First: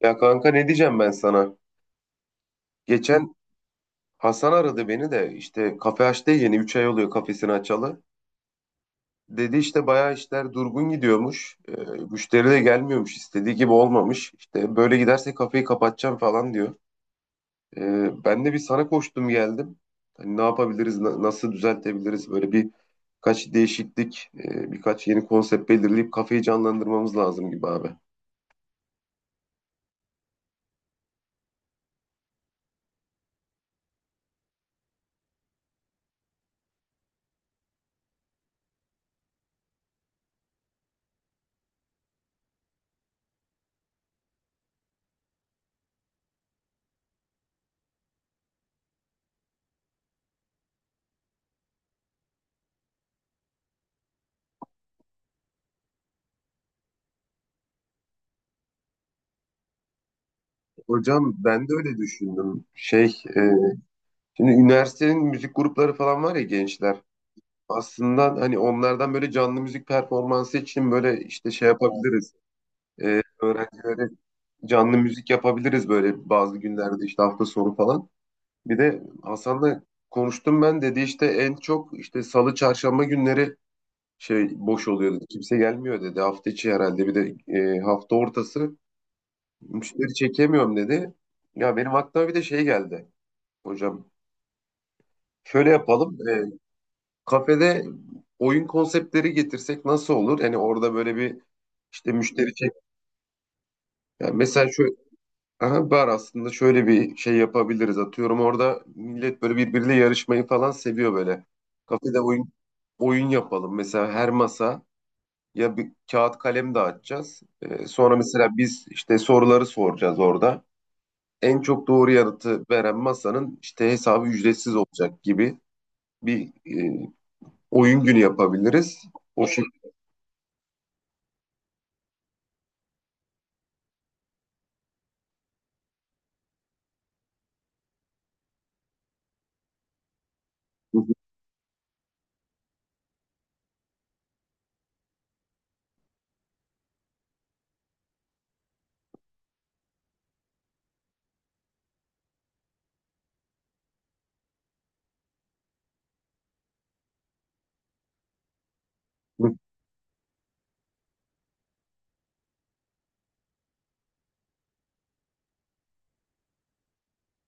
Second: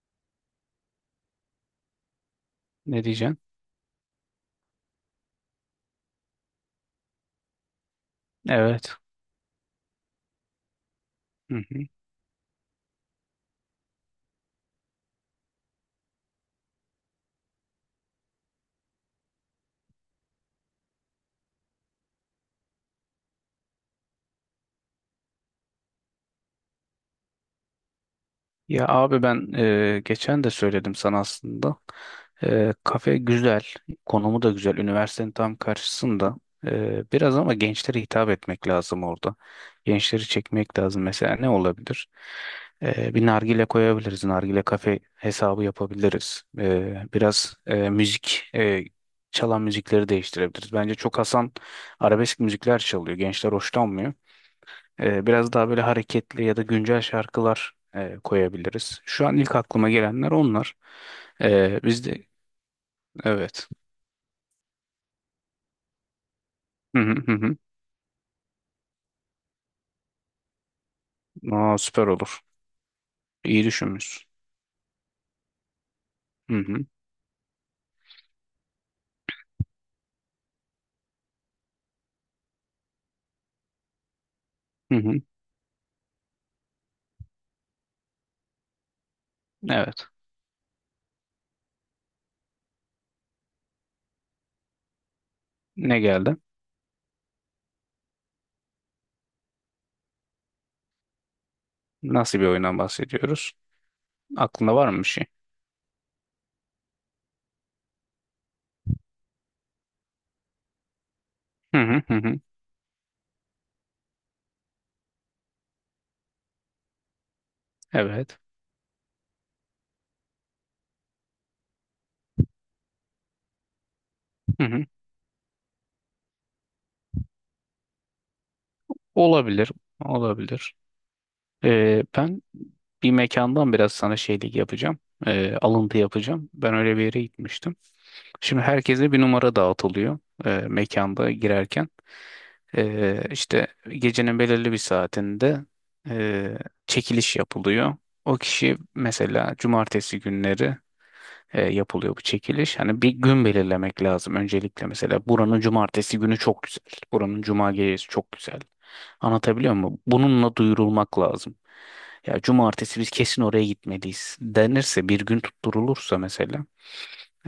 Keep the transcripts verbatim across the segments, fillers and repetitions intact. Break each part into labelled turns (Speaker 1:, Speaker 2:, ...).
Speaker 1: Ya kanka ne diyeceğim ben sana?
Speaker 2: Ne
Speaker 1: Geçen
Speaker 2: diyeceksin?
Speaker 1: Hasan aradı beni de işte kafe açtı ya yeni üç ay oluyor kafesini açalı.
Speaker 2: Evet.
Speaker 1: Dedi işte bayağı işler durgun
Speaker 2: Hı
Speaker 1: gidiyormuş. Ee,
Speaker 2: hı.
Speaker 1: müşteri de gelmiyormuş istediği gibi olmamış. İşte böyle giderse kafeyi kapatacağım falan diyor. Ee, ben de bir sana koştum geldim. Hani ne yapabiliriz, na- nasıl düzeltebiliriz? Böyle bir kaç değişiklik, e, birkaç yeni konsept belirleyip kafeyi canlandırmamız lazım gibi abi.
Speaker 2: Ya abi ben e, geçen de söyledim sana aslında. E, kafe güzel, konumu da güzel. Üniversitenin tam karşısında. E, biraz ama gençlere hitap etmek lazım orada. Gençleri çekmek lazım. Mesela ne olabilir? E, bir nargile koyabiliriz. Nargile kafe hesabı yapabiliriz. E, biraz e, müzik, e, çalan müzikleri değiştirebiliriz. Bence çok Hasan arabesk müzikler çalıyor. Gençler hoşlanmıyor. Ee, biraz daha böyle hareketli ya da güncel şarkılar e, koyabiliriz. Şu an ilk aklıma gelenler onlar.
Speaker 1: Hocam ben de
Speaker 2: Ee,
Speaker 1: öyle
Speaker 2: biz de
Speaker 1: düşündüm. Şey, e,
Speaker 2: evet.
Speaker 1: Şimdi üniversitenin müzik grupları falan var ya gençler.
Speaker 2: Hı hı hı hı.
Speaker 1: Aslında hani onlardan böyle canlı müzik performansı için böyle işte şey
Speaker 2: Aa, süper
Speaker 1: yapabiliriz.
Speaker 2: olur.
Speaker 1: Ee,
Speaker 2: İyi
Speaker 1: öğrencilere
Speaker 2: düşünmüşsün.
Speaker 1: canlı müzik yapabiliriz böyle
Speaker 2: Hı
Speaker 1: bazı
Speaker 2: hı
Speaker 1: günlerde işte hafta sonu falan. Bir de Hasan'la konuştum ben dedi işte en çok işte salı çarşamba günleri şey boş
Speaker 2: hı
Speaker 1: oluyor
Speaker 2: hı.
Speaker 1: dedi. Kimse gelmiyor dedi. Hafta içi herhalde bir de e, hafta ortası
Speaker 2: Evet.
Speaker 1: müşteri çekemiyorum dedi. Ya benim aklıma bir de şey geldi hocam. Şöyle
Speaker 2: Ne
Speaker 1: yapalım.
Speaker 2: geldi?
Speaker 1: Kafede oyun konseptleri getirsek nasıl olur? Yani orada böyle bir işte
Speaker 2: Nasıl bir
Speaker 1: müşteri çek.
Speaker 2: oyundan bahsediyoruz?
Speaker 1: Yani mesela
Speaker 2: Aklında var
Speaker 1: şu
Speaker 2: mı bir şey?
Speaker 1: aha, bar aslında şöyle bir şey yapabiliriz. Atıyorum orada millet böyle birbiriyle yarışmayı falan seviyor böyle.
Speaker 2: Hı hı hı
Speaker 1: Kafede
Speaker 2: hı.
Speaker 1: oyun oyun yapalım. Mesela her masa ya bir kağıt kalem dağıtacağız. Ee, sonra
Speaker 2: Evet.
Speaker 1: mesela biz işte soruları soracağız orada. En çok doğru yanıtı veren masanın işte hesabı
Speaker 2: Hı
Speaker 1: ücretsiz
Speaker 2: hı.
Speaker 1: olacak gibi bir e, oyun günü yapabiliriz. O
Speaker 2: Olabilir. Olabilir. Ee, ben bir mekandan biraz sana şeylik yapacağım. Ee, alıntı yapacağım. Ben öyle bir yere gitmiştim. Şimdi herkese bir numara dağıtılıyor e,
Speaker 1: şekilde.
Speaker 2: mekanda girerken. E, işte gecenin belirli bir saatinde e, çekiliş yapılıyor. O kişi mesela cumartesi günleri e, yapılıyor bu çekiliş. Hani bir gün belirlemek lazım öncelikle, mesela buranın cumartesi günü çok güzel. Buranın cuma gecesi çok güzel. Anlatabiliyor muyum? Bununla duyurulmak lazım. Ya cumartesi biz kesin oraya gitmeliyiz denirse, bir gün tutturulursa mesela,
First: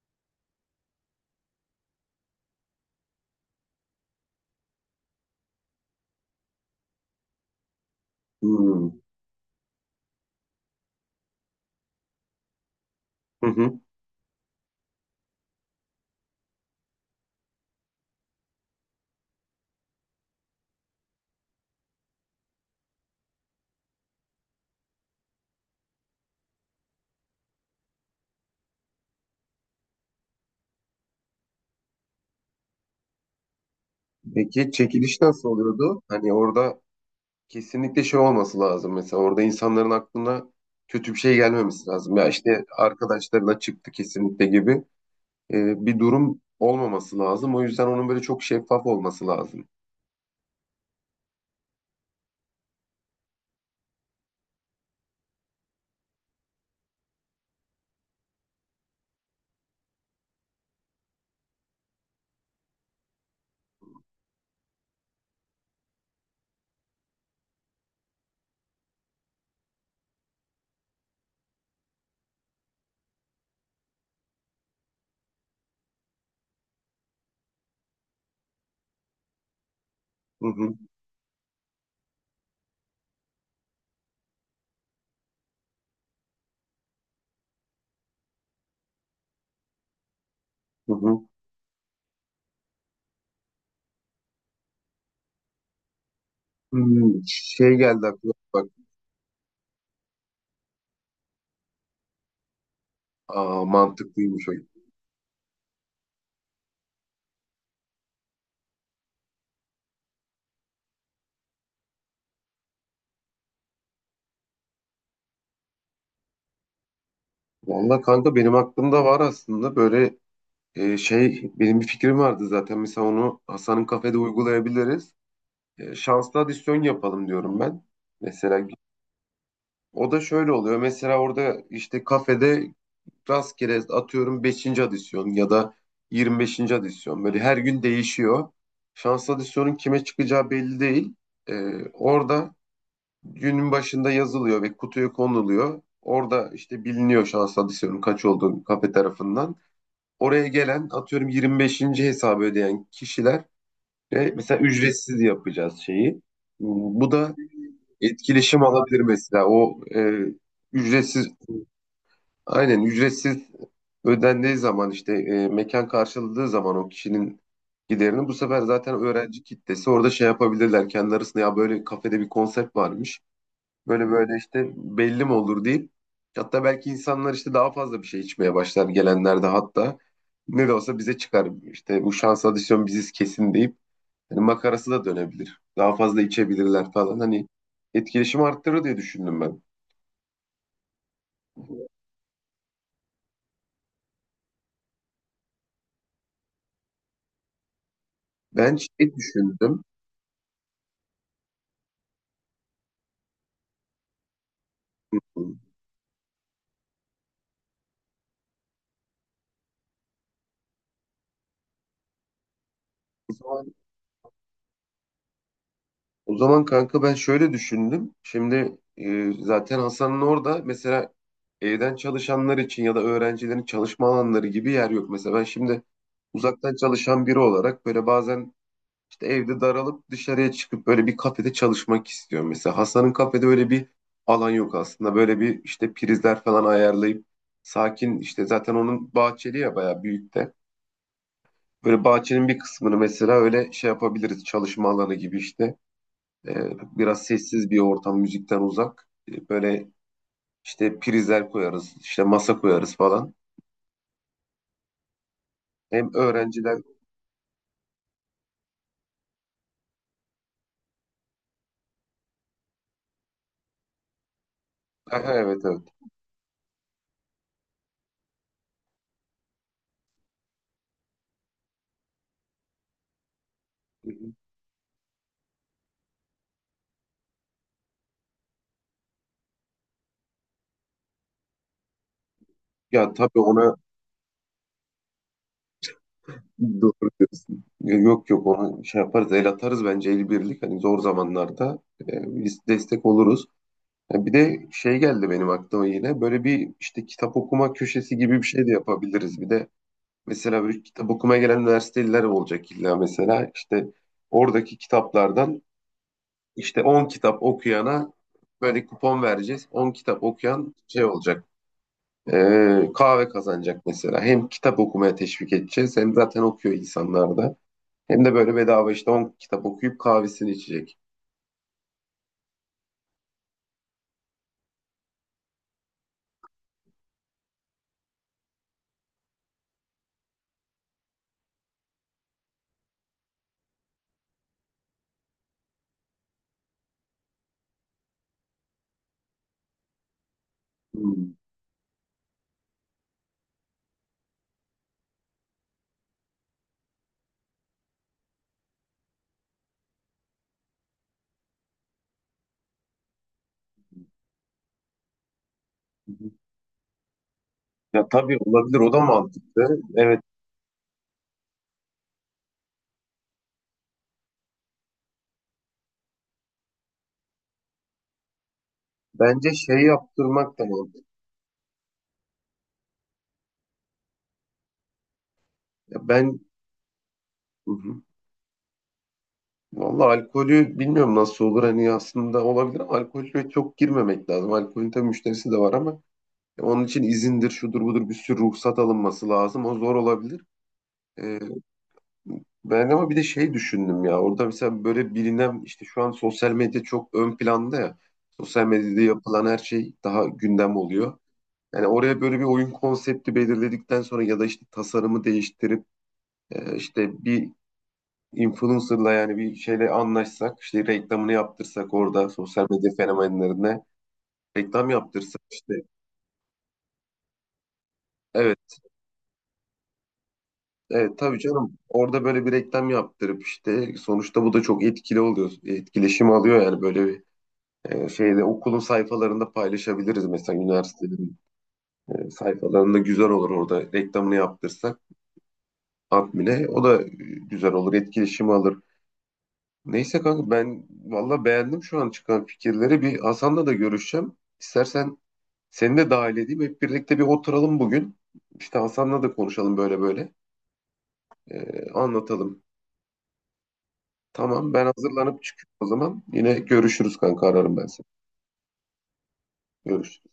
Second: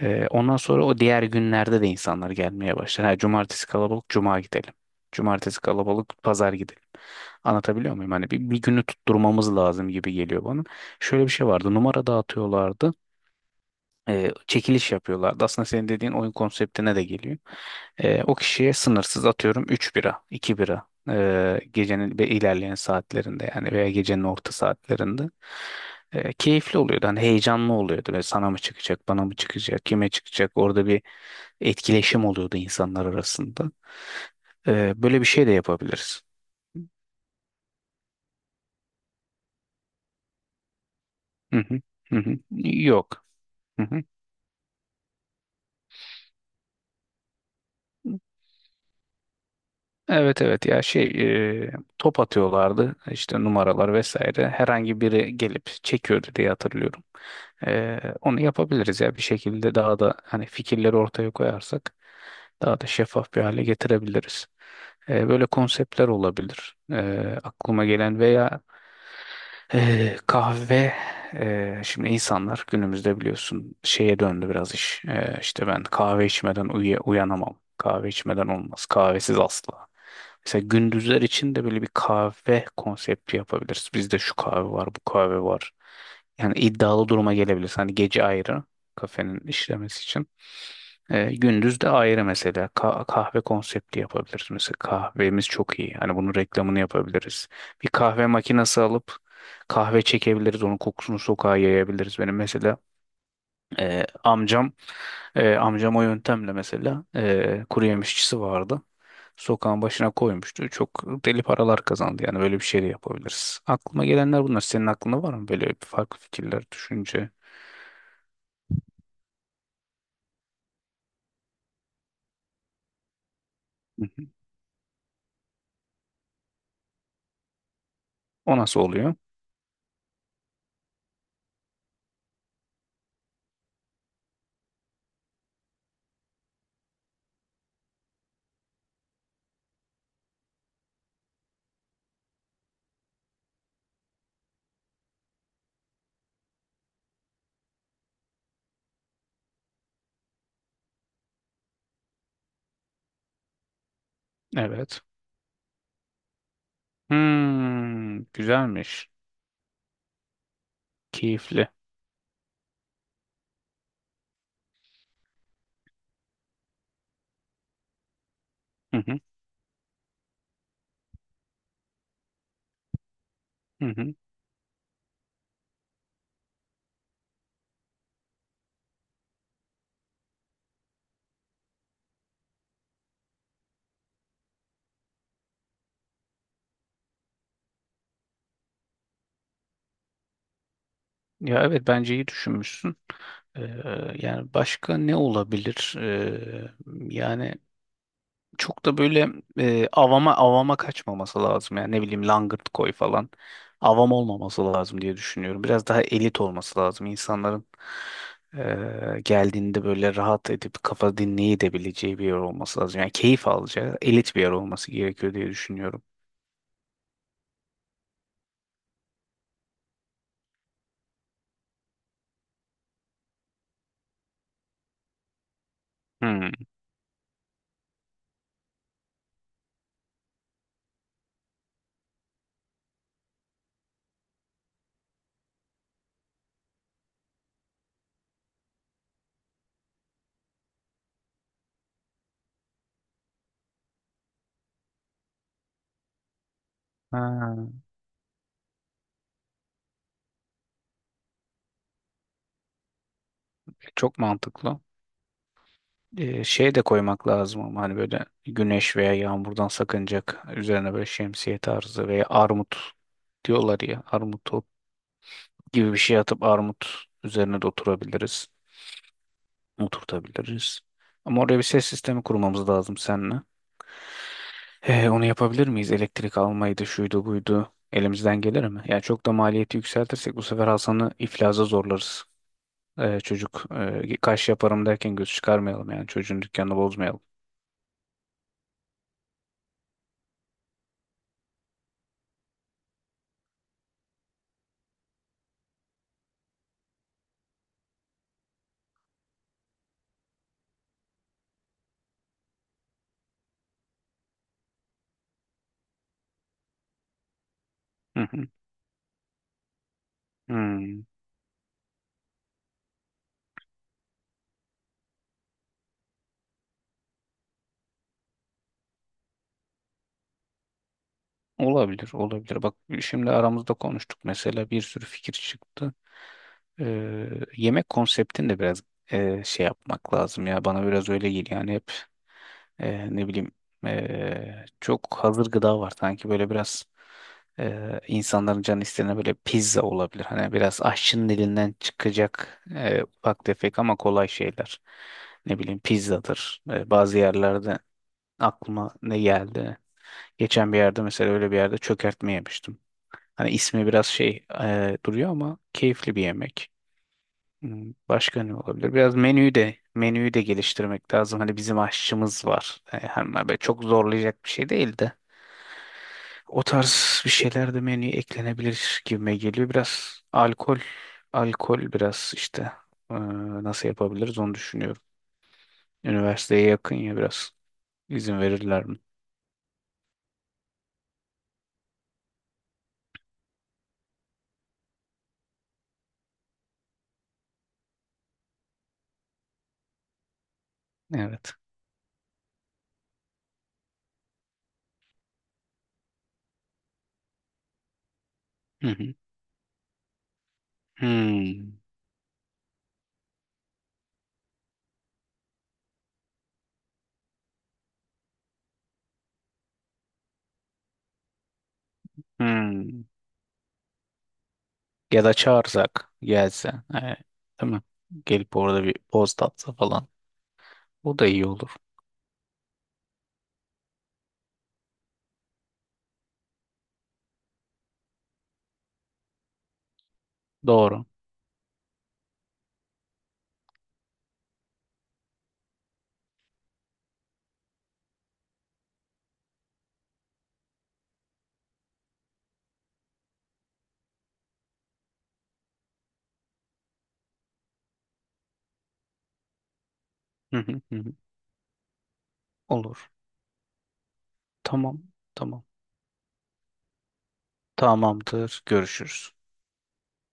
Speaker 2: ee, ondan sonra o diğer günlerde de insanlar gelmeye başlar. Ha, cumartesi kalabalık, cuma gidelim. Cumartesi kalabalık, pazar gidelim. Anlatabiliyor muyum? Hani bir, bir günü
Speaker 1: Hmm.
Speaker 2: tutturmamız lazım gibi geliyor bana. Şöyle bir şey vardı. Numara dağıtıyorlardı,
Speaker 1: Hı hı.
Speaker 2: e, çekiliş yapıyorlardı. Aslında senin dediğin oyun konseptine de geliyor. E, o kişiye sınırsız atıyorum üç bira, iki bira e, gecenin ve ilerleyen saatlerinde, yani veya gecenin orta saatlerinde. E, keyifli oluyordu. Hani heyecanlı oluyordu. Ve sana mı çıkacak, bana mı çıkacak, kime çıkacak? Orada bir etkileşim oluyordu insanlar arasında.
Speaker 1: Peki
Speaker 2: E,
Speaker 1: çekiliş
Speaker 2: böyle bir şey
Speaker 1: nasıl
Speaker 2: de
Speaker 1: oluyordu?
Speaker 2: yapabiliriz.
Speaker 1: Hani orada kesinlikle şey olması lazım. Mesela orada insanların aklına kötü bir şey
Speaker 2: Hı hı,
Speaker 1: gelmemesi
Speaker 2: hı
Speaker 1: lazım. Ya
Speaker 2: hı.
Speaker 1: işte
Speaker 2: Yok.
Speaker 1: arkadaşlarına
Speaker 2: Hı
Speaker 1: çıktı
Speaker 2: hı.
Speaker 1: kesinlikle gibi e, bir durum olmaması lazım. O yüzden onun böyle çok şeffaf olması lazım.
Speaker 2: Evet, evet, ya şey e, top atıyorlardı işte, numaralar vesaire, herhangi biri gelip çekiyordu diye hatırlıyorum. E, onu yapabiliriz ya, bir şekilde daha da hani fikirleri ortaya koyarsak daha da şeffaf bir hale getirebiliriz. E, böyle konseptler olabilir, e, aklıma gelen veya ee, kahve. E, şimdi insanlar günümüzde biliyorsun şeye döndü biraz iş. Ee, işte ben kahve içmeden uya- uyanamam. Kahve içmeden olmaz. Kahvesiz asla.
Speaker 1: Hı
Speaker 2: Mesela
Speaker 1: hı.
Speaker 2: gündüzler için de böyle bir kahve konsepti yapabiliriz. Bizde şu kahve var, bu kahve var. Yani iddialı duruma gelebiliriz. Hani gece ayrı kafenin işlemesi için.
Speaker 1: Hı hı.
Speaker 2: Ee, gündüz de ayrı, mesela Ka- kahve konsepti yapabiliriz. Mesela kahvemiz çok iyi. Hani bunun reklamını
Speaker 1: Hmm,
Speaker 2: yapabiliriz.
Speaker 1: Şey
Speaker 2: Bir
Speaker 1: geldi
Speaker 2: kahve
Speaker 1: aklıma bak.
Speaker 2: makinesi alıp kahve çekebiliriz. Onun kokusunu sokağa yayabiliriz. Benim mesela
Speaker 1: Aa,
Speaker 2: e,
Speaker 1: mantıklıymış o.
Speaker 2: amcam, e, amcam o yöntemle, mesela, e, kuru yemişçisi vardı. Sokağın başına koymuştu. Çok deli paralar kazandı. Yani böyle bir şey de yapabiliriz. Aklıma gelenler bunlar. Senin aklında var mı böyle bir farklı fikirler, düşünce?
Speaker 1: Valla kanka benim aklımda var aslında böyle e, şey benim bir fikrim vardı zaten. Mesela onu Hasan'ın
Speaker 2: Hı
Speaker 1: kafede
Speaker 2: hı.
Speaker 1: uygulayabiliriz. E, şanslı adisyon yapalım diyorum ben.
Speaker 2: O
Speaker 1: Mesela
Speaker 2: nasıl oluyor?
Speaker 1: o da şöyle oluyor. Mesela orada işte kafede rastgele atıyorum beşinci adisyon ya da yirmi beşinci adisyon. Böyle her gün değişiyor. Şanslı adisyonun kime çıkacağı belli değil. Ee, orada günün başında yazılıyor ve kutuya konuluyor. Orada işte biliniyor şanslı adisyonun kaç olduğu kafe tarafından. Oraya gelen atıyorum yirmi beşinci hesabı ödeyen kişiler ve mesela
Speaker 2: Evet.
Speaker 1: ücretsiz yapacağız şeyi. Bu da
Speaker 2: Hmm,
Speaker 1: etkileşim alabilir
Speaker 2: güzelmiş.
Speaker 1: mesela o e, ücretsiz
Speaker 2: Keyifli.
Speaker 1: aynen ücretsiz ödendiği zaman işte e, mekan karşıladığı zaman o kişinin giderini bu sefer zaten
Speaker 2: Hı hı,
Speaker 1: öğrenci kitlesi orada şey yapabilirler kendi arasında ya böyle kafede bir konsept varmış
Speaker 2: hı
Speaker 1: böyle
Speaker 2: hı.
Speaker 1: böyle işte belli mi olur deyip hatta belki insanlar işte daha fazla bir şey içmeye başlar gelenler de hatta ne de olsa bize çıkar işte bu şans adisyon biziz kesin deyip Hani makarası da dönebilir. Daha fazla içebilirler falan. Hani etkileşim arttırır diye düşündüm ben.
Speaker 2: Ya evet, bence iyi düşünmüşsün. Ee, Yani başka ne olabilir? Ee, yani
Speaker 1: Ben
Speaker 2: çok da
Speaker 1: şey
Speaker 2: böyle
Speaker 1: düşündüm.
Speaker 2: e, avama avama kaçmaması lazım, yani ne bileyim langırt koy falan, avam olmaması lazım diye düşünüyorum. Biraz daha elit olması lazım, insanların e, geldiğinde böyle rahat edip kafa dinleyebileceği bir yer olması lazım. Yani
Speaker 1: O
Speaker 2: keyif
Speaker 1: zaman,
Speaker 2: alacağı elit bir yer olması gerekiyor diye düşünüyorum.
Speaker 1: o zaman kanka ben şöyle düşündüm. Şimdi e, zaten Hasan'ın orada mesela evden çalışanlar için ya da öğrencilerin çalışma alanları gibi yer yok. Mesela ben şimdi
Speaker 2: Hmm.
Speaker 1: uzaktan çalışan biri olarak böyle bazen İşte evde daralıp dışarıya çıkıp böyle bir kafede çalışmak istiyorum. Mesela Hasan'ın kafede öyle bir alan yok aslında. Böyle bir işte prizler falan ayarlayıp sakin işte zaten onun bahçeli ya bayağı büyük de. Böyle bahçenin bir kısmını mesela öyle şey yapabiliriz çalışma alanı gibi işte. Ee, biraz
Speaker 2: Ha,
Speaker 1: sessiz bir ortam müzikten uzak. Ee, böyle işte prizler koyarız işte masa koyarız falan.
Speaker 2: çok mantıklı.
Speaker 1: Hem
Speaker 2: Ee, şey
Speaker 1: öğrenciler.
Speaker 2: de koymak lazım ama, hani böyle güneş veya yağmurdan sakınacak üzerine, böyle şemsiye tarzı veya armut diyorlar ya, armut
Speaker 1: Aha, evet evet.
Speaker 2: gibi bir şey atıp armut üzerine de oturabiliriz. Oturtabiliriz. Ama oraya bir ses sistemi kurmamız lazım seninle. He, onu yapabilir miyiz? Elektrik almaydı, şuydu, buydu. Elimizden gelir mi? Yani çok da maliyeti yükseltirsek bu sefer Hasan'ı iflaza zorlarız.
Speaker 1: Ya
Speaker 2: Ee,
Speaker 1: tabii
Speaker 2: çocuk,
Speaker 1: ona.
Speaker 2: e, kaş yaparım derken göz çıkarmayalım, yani çocuğun dükkanını
Speaker 1: Doğru
Speaker 2: bozmayalım.
Speaker 1: diyorsun. Yok yok ona şey yaparız el atarız bence el birlik hani zor zamanlarda e, biz destek oluruz. Ya bir de şey geldi benim aklıma yine böyle bir işte kitap okuma köşesi gibi bir şey de yapabiliriz. Bir de mesela böyle kitap okumaya gelen üniversiteliler olacak illa mesela işte oradaki kitaplardan işte on kitap okuyana
Speaker 2: Hı hı.
Speaker 1: böyle kupon vereceğiz. On kitap okuyan
Speaker 2: Hmm.
Speaker 1: şey olacak e, kahve kazanacak mesela. Hem kitap okumaya teşvik edeceğiz hem zaten okuyor insanlar da. Hem de böyle bedava işte on kitap okuyup kahvesini içecek.
Speaker 2: Olabilir, olabilir. Bak, şimdi aramızda konuştuk, mesela bir sürü fikir çıktı. Ee, Yemek konseptini de biraz e, şey yapmak lazım ya, bana biraz öyle geliyor, yani hep e, ne bileyim, e, çok hazır gıda var sanki, böyle biraz e, insanların canı istediğine böyle pizza olabilir, hani biraz
Speaker 1: Hmm.
Speaker 2: aşçının elinden çıkacak e, ufak tefek ama kolay şeyler, ne bileyim pizzadır. E, bazı yerlerde, aklıma ne geldi, geçen bir yerde, mesela öyle bir yerde çökertme yemiştim, hani ismi biraz şey e, duruyor ama keyifli bir yemek. Hmm.
Speaker 1: Ya tabii
Speaker 2: Başka ne
Speaker 1: olabilir o
Speaker 2: olabilir?
Speaker 1: da
Speaker 2: Biraz menüyü
Speaker 1: mantıklı.
Speaker 2: de
Speaker 1: Evet
Speaker 2: menüyü de geliştirmek lazım. Hani bizim aşçımız var. E, hem böyle çok zorlayacak bir şey değil de, o tarz bir şeyler de menüye eklenebilir gibime
Speaker 1: bence
Speaker 2: geliyor.
Speaker 1: şey
Speaker 2: Biraz
Speaker 1: yaptırmak da
Speaker 2: alkol,
Speaker 1: mantıklı.
Speaker 2: alkol biraz işte e, nasıl yapabiliriz onu düşünüyorum.
Speaker 1: Ya ben,
Speaker 2: Üniversiteye yakın ya, biraz
Speaker 1: hı hı.
Speaker 2: izin verirler mi?
Speaker 1: Vallahi alkolü bilmiyorum nasıl olur hani aslında olabilir ama alkolü çok girmemek lazım. Alkolün tabii müşterisi de var ama onun için izindir şudur budur bir sürü ruhsat alınması lazım. O zor olabilir. Ee,
Speaker 2: Evet.
Speaker 1: Ben ama bir de şey düşündüm ya orada mesela böyle bilinen işte şu an sosyal medya çok ön planda ya. Sosyal
Speaker 2: Hı
Speaker 1: medyada
Speaker 2: hı.
Speaker 1: yapılan her şey daha gündem oluyor.
Speaker 2: Hmm.
Speaker 1: Yani oraya böyle bir oyun konsepti belirledikten sonra ya da işte tasarımı değiştirip e, işte bir influencer'la yani bir şeyle anlaşsak işte reklamını yaptırsak orada sosyal medya
Speaker 2: Hmm.
Speaker 1: fenomenlerine reklam
Speaker 2: Ya da
Speaker 1: yaptırsak işte
Speaker 2: çağırsak gelse. E, değil mi? Gelip
Speaker 1: evet
Speaker 2: orada bir poz tatsa falan.
Speaker 1: evet
Speaker 2: Bu da
Speaker 1: tabii
Speaker 2: iyi olur.
Speaker 1: canım orada böyle bir reklam yaptırıp işte sonuçta bu da çok etkili oluyor etkileşim alıyor yani böyle bir E, şeyde okulun sayfalarında paylaşabiliriz mesela
Speaker 2: Doğru.
Speaker 1: üniversitenin e, sayfalarında güzel olur orada reklamını yaptırsak admine o da e, güzel olur etkileşimi alır. Neyse kanka ben valla beğendim şu an çıkan fikirleri bir Hasan'la da görüşeceğim. İstersen seni de dahil edeyim hep birlikte bir oturalım bugün. İşte Hasan'la da konuşalım böyle böyle
Speaker 2: Hı hı hı hı.
Speaker 1: E, anlatalım.
Speaker 2: Olur.
Speaker 1: Tamam ben
Speaker 2: Tamam.
Speaker 1: hazırlanıp
Speaker 2: Tamam.
Speaker 1: çıkıyorum o zaman yine görüşürüz kanka ararım ben seni.
Speaker 2: Tamamdır. Görüşürüz.
Speaker 1: Görüşürüz.